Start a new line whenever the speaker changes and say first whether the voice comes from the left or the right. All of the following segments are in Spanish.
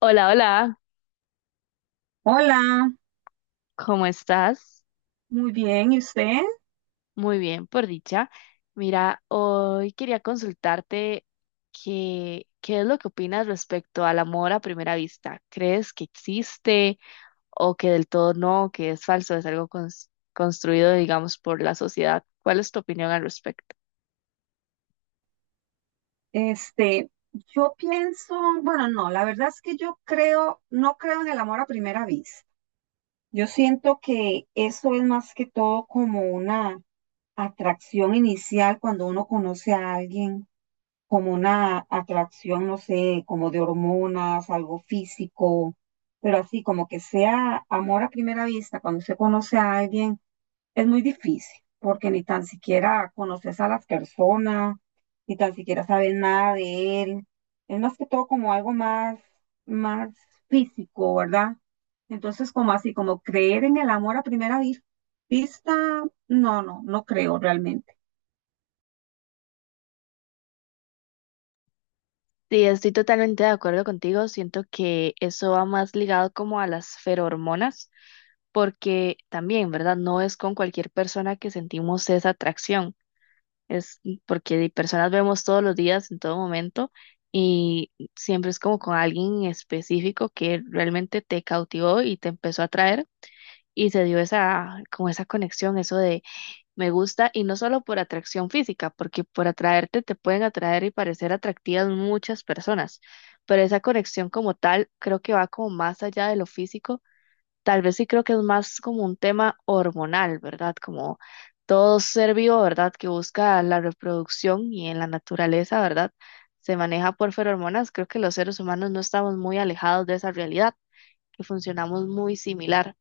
left: Hola, hola,
right: Hola,
left: ¿cómo estás?
right: muy bien. ¿Y usted?
left: Muy bien, por dicha. Mira, hoy quería consultarte qué es lo que opinas respecto al amor a primera vista. ¿Crees que existe o que del todo no, que es falso, es algo construido, digamos, por la sociedad? ¿Cuál es tu opinión al respecto?
right: Este, yo pienso, bueno, no, la verdad es que no creo en el amor a primera vista. Yo siento que eso es más que todo como una atracción inicial cuando uno conoce a alguien, como una atracción, no sé, como de hormonas, algo físico, pero así como que sea amor a primera vista cuando se conoce a alguien. Es muy difícil porque ni tan siquiera conoces a las personas, ni tan siquiera sabes nada de él. Es más que todo como algo más, más físico, ¿verdad? Entonces, como así, como creer en el amor a primera vista, no, no, no creo realmente.
left: Sí, estoy totalmente de acuerdo contigo. Siento que eso va más ligado como a las feromonas, porque también, ¿verdad? No es con cualquier persona que sentimos esa atracción. Es porque de personas vemos todos los días, en todo momento, y siempre es como con alguien en específico que realmente te cautivó y te empezó a atraer y se dio esa, como esa conexión, eso de me gusta, y no solo por atracción física, porque por atraerte te pueden atraer y parecer atractivas muchas personas, pero esa conexión como tal creo que va como más allá de lo físico. Tal vez sí creo que es más como un tema hormonal, ¿verdad? Como todo ser vivo, ¿verdad? Que busca la reproducción y en la naturaleza, ¿verdad? Se maneja por feromonas. Creo que los seres humanos no estamos muy alejados de esa realidad, que funcionamos muy similar.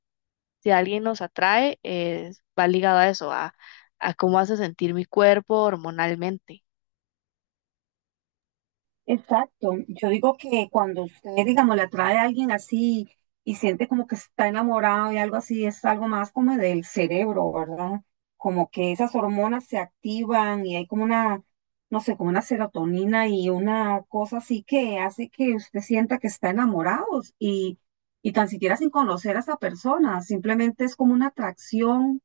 left: Si alguien nos atrae, va ligado a eso, a cómo hace sentir mi cuerpo hormonalmente.
right: Exacto. Yo digo que cuando usted, digamos, le atrae a alguien así y siente como que está enamorado y algo así, es algo más como del cerebro, ¿verdad? Como que esas hormonas se activan y hay como no sé, como una serotonina y una cosa así que hace que usted sienta que está enamorado y, y tan siquiera sin conocer a esa persona, simplemente es como una atracción.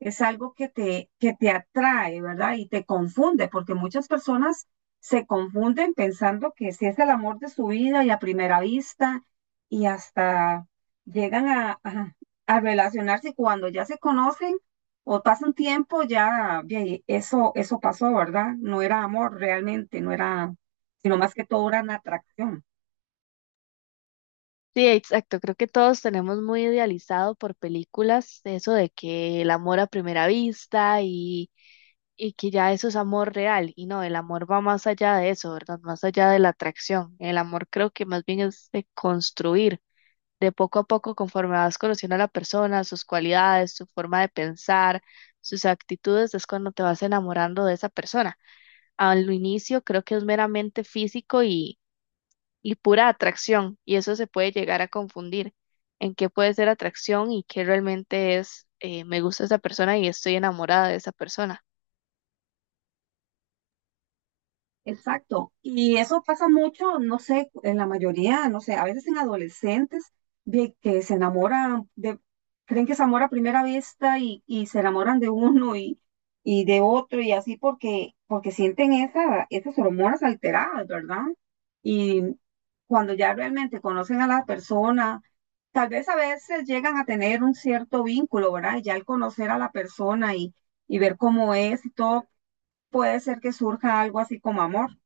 right: Es algo que te atrae, ¿verdad? Y te confunde, porque muchas personas se confunden pensando que si es el amor de su vida y a primera vista y hasta llegan a relacionarse y cuando ya se conocen o pasa un tiempo, ya, ya, y eso pasó, ¿verdad? No era amor realmente, no era, sino más que todo era una atracción.
left: Sí, exacto. Creo que todos tenemos muy idealizado por películas eso de que el amor a primera vista y que ya eso es amor real, y no, el amor va más allá de eso, ¿verdad? Más allá de la atracción. El amor creo que más bien es de construir, de poco a poco, conforme vas conociendo a la persona, sus cualidades, su forma de pensar, sus actitudes, es cuando te vas enamorando de esa persona. Al inicio creo que es meramente físico y pura atracción, y eso se puede llegar a confundir en qué puede ser atracción y qué realmente es, me gusta esa persona y estoy enamorada de esa persona.
right: Exacto. Y eso pasa mucho, no sé, en la mayoría, no sé, a veces en adolescentes de que se enamoran, creen que se amor a primera vista y se enamoran de uno y de otro y así porque sienten esas hormonas alteradas, ¿verdad? Y cuando ya realmente conocen a la persona, tal vez a veces llegan a tener un cierto vínculo, ¿verdad? Y ya al conocer a la persona y ver cómo es y todo puede ser que surja algo así como amor,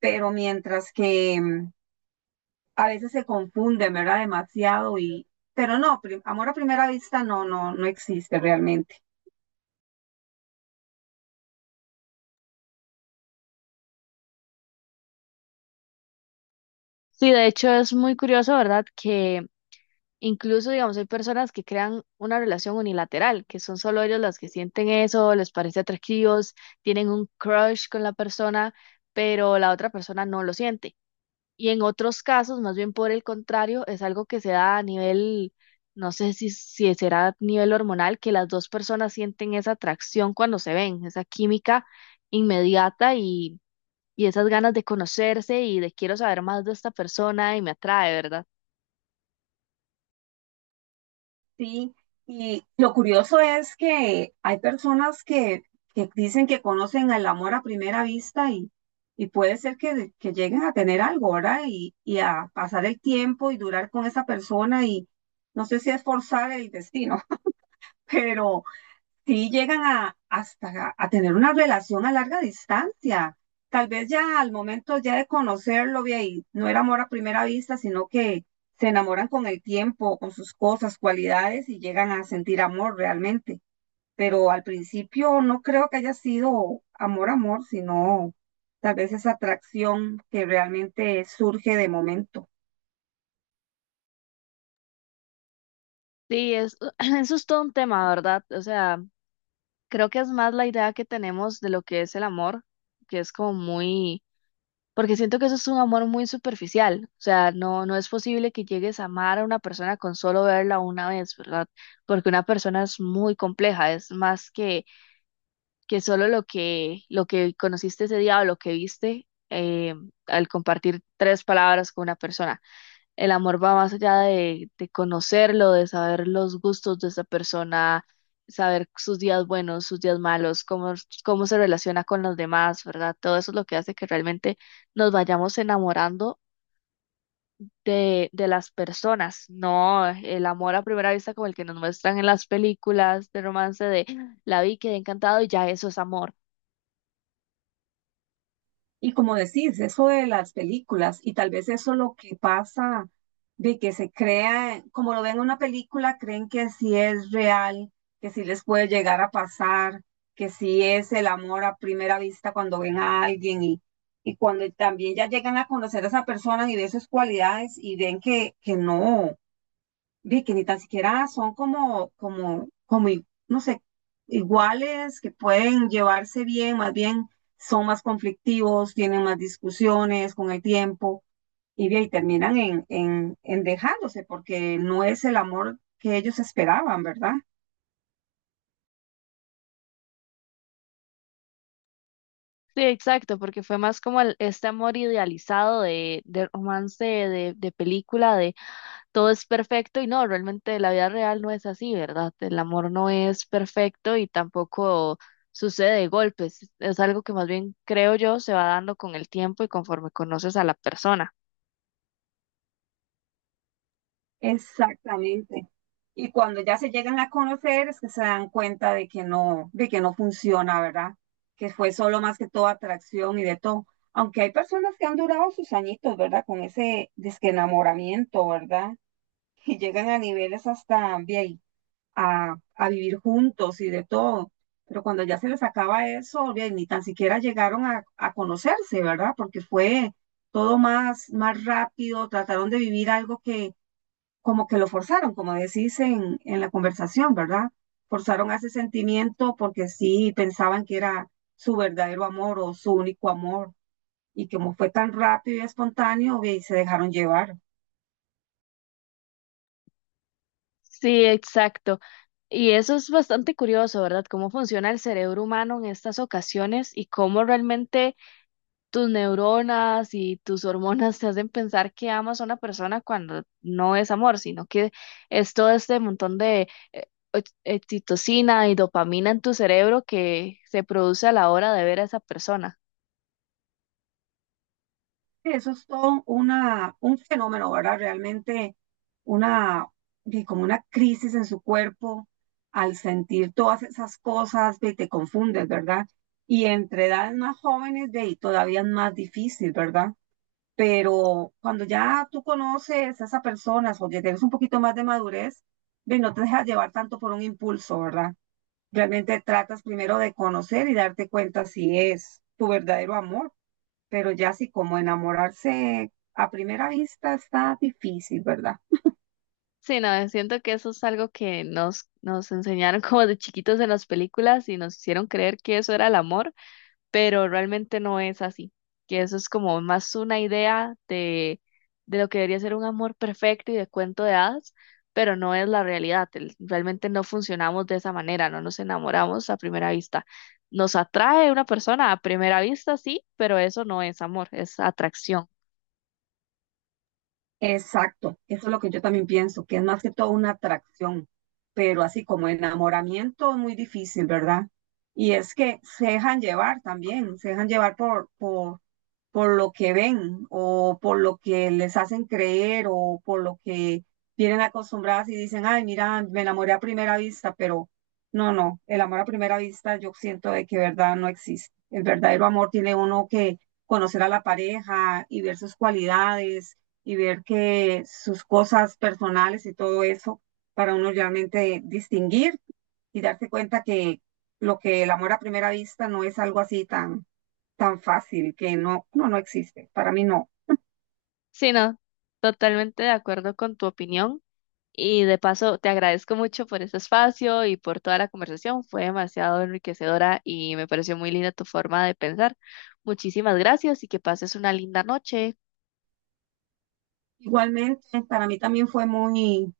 right: pero mientras que a veces se confunden, ¿verdad? Demasiado pero no, amor a primera vista no, no, no existe realmente.
left: Sí, de hecho es muy curioso, ¿verdad? Que incluso, digamos, hay personas que crean una relación unilateral, que son solo ellos las que sienten eso, les parece atractivos, tienen un crush con la persona, pero la otra persona no lo siente. Y en otros casos, más bien por el contrario, es algo que se da a nivel, no sé si será a nivel hormonal, que las dos personas sienten esa atracción cuando se ven, esa química inmediata y esas ganas de conocerse y de quiero saber más de esta persona y me atrae, ¿verdad?
right: Sí, y lo curioso es que hay personas que dicen que conocen el amor a primera vista y puede ser que lleguen a tener algo, ¿verdad? Y a pasar el tiempo y durar con esa persona y no sé si es forzar el destino, pero sí llegan hasta a tener una relación a larga distancia. Tal vez ya al momento ya de conocerlo, ve ahí, no era amor a primera vista, sino que se enamoran con el tiempo, con sus cosas, cualidades y llegan a sentir amor realmente. Pero al principio no creo que haya sido amor, amor, sino tal vez esa atracción que realmente surge de momento.
left: Sí, es, eso es todo un tema, ¿verdad? O sea, creo que es más la idea que tenemos de lo que es el amor, que es como muy, porque siento que eso es un amor muy superficial, o sea, no, no es posible que llegues a amar a una persona con solo verla una vez, ¿verdad? Porque una persona es muy compleja, es más que solo lo que conociste ese día o lo que viste eh, al compartir tres palabras con una persona. El amor va más allá de conocerlo, de saber los gustos de esa persona, saber sus días buenos, sus días malos, cómo, cómo se relaciona con los demás, ¿verdad? Todo eso es lo que hace que realmente nos vayamos enamorando de las personas, no el amor a primera vista como el que nos muestran en las películas de romance de la vi, quedé encantado y ya eso es amor.
right: Y como decís, eso de las películas, y tal vez eso lo que pasa de que se crea, como lo ven en una película, creen que sí es real, que sí les puede llegar a pasar, que sí es el amor a primera vista cuando ven a alguien y cuando también ya llegan a conocer a esa persona y ve sus cualidades y ven que no vi que ni tan siquiera son como no sé, iguales, que pueden llevarse bien, más bien son más conflictivos, tienen más discusiones con el tiempo y, de ahí terminan en dejándose porque no es el amor que ellos esperaban, ¿verdad?
left: Sí, exacto, porque fue más como este amor idealizado de romance, de película, de todo es perfecto y no, realmente la vida real no es así, ¿verdad? El amor no es perfecto y tampoco sucede de golpes. Es algo que más bien, creo yo, se va dando con el tiempo y conforme conoces a la persona.
right: Exactamente. Y cuando ya se llegan a conocer es que se dan cuenta de que no funciona, ¿verdad? Que fue solo más que todo atracción y de todo. Aunque hay personas que han durado sus añitos, ¿verdad? Con ese desenamoramiento, ¿verdad? Y llegan a niveles hasta bien, a vivir juntos y de todo. Pero cuando ya se les acaba eso, bien, ni tan siquiera llegaron a conocerse, ¿verdad? Porque fue todo más, más rápido, trataron de vivir algo que como que lo forzaron, como decís en la conversación, ¿verdad? Forzaron a ese sentimiento porque sí pensaban que era su verdadero amor o su único amor, y que como fue tan rápido y espontáneo, ve, y se dejaron llevar.
left: Sí, exacto. Y eso es bastante curioso, ¿verdad? Cómo funciona el cerebro humano en estas ocasiones y cómo realmente tus neuronas y tus hormonas te hacen pensar que amas a una persona cuando no es amor, sino que es todo este montón de eh, oxitocina y dopamina en tu cerebro que se produce a la hora de ver a esa persona.
right: Eso es todo un fenómeno, ¿verdad? Realmente una, ve, como una crisis en su cuerpo al sentir todas esas cosas, ve, te confundes, ¿verdad? Y entre edades más jóvenes, de ahí todavía es más difícil, ¿verdad? Pero cuando ya tú conoces a esa persona o que tienes un poquito más de madurez, ve, no te dejas llevar tanto por un impulso, ¿verdad? Realmente tratas primero de conocer y darte cuenta si es tu verdadero amor, pero ya sí como enamorarse a primera vista está difícil, ¿verdad?
left: Sí, no, siento que eso es algo que nos enseñaron como de chiquitos en las películas y nos hicieron creer que eso era el amor, pero realmente no es así, que eso es como más una idea de lo que debería ser un amor perfecto y de cuento de hadas, pero no es la realidad, realmente no funcionamos de esa manera, no nos enamoramos a primera vista. Nos atrae una persona a primera vista, sí, pero eso no es amor, es atracción.
right: Exacto, eso es lo que yo también pienso, que es más que todo una atracción, pero así como enamoramiento es muy difícil, ¿verdad? Y es que se dejan llevar también, se dejan llevar por lo que ven o por lo que les hacen creer o por lo que vienen acostumbradas y dicen, ay, mira, me enamoré a primera vista, pero no, no, el amor a primera vista yo siento de que verdad no existe. El verdadero amor tiene uno que conocer a la pareja y ver sus cualidades y ver que sus cosas personales y todo eso para uno realmente distinguir y darse cuenta que lo que el amor a primera vista no es algo así tan tan fácil, que no, no, no existe. Para mí no.
left: Sí, no, totalmente de acuerdo con tu opinión. Y de paso, te agradezco mucho por este espacio y por toda la conversación. Fue demasiado enriquecedora y me pareció muy linda tu forma de pensar. Muchísimas gracias y que pases una linda noche.
right: Igualmente, para mí también fue muy,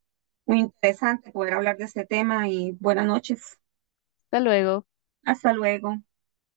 right: muy interesante poder hablar de este tema y buenas noches.
left: Hasta luego.
right: Hasta luego.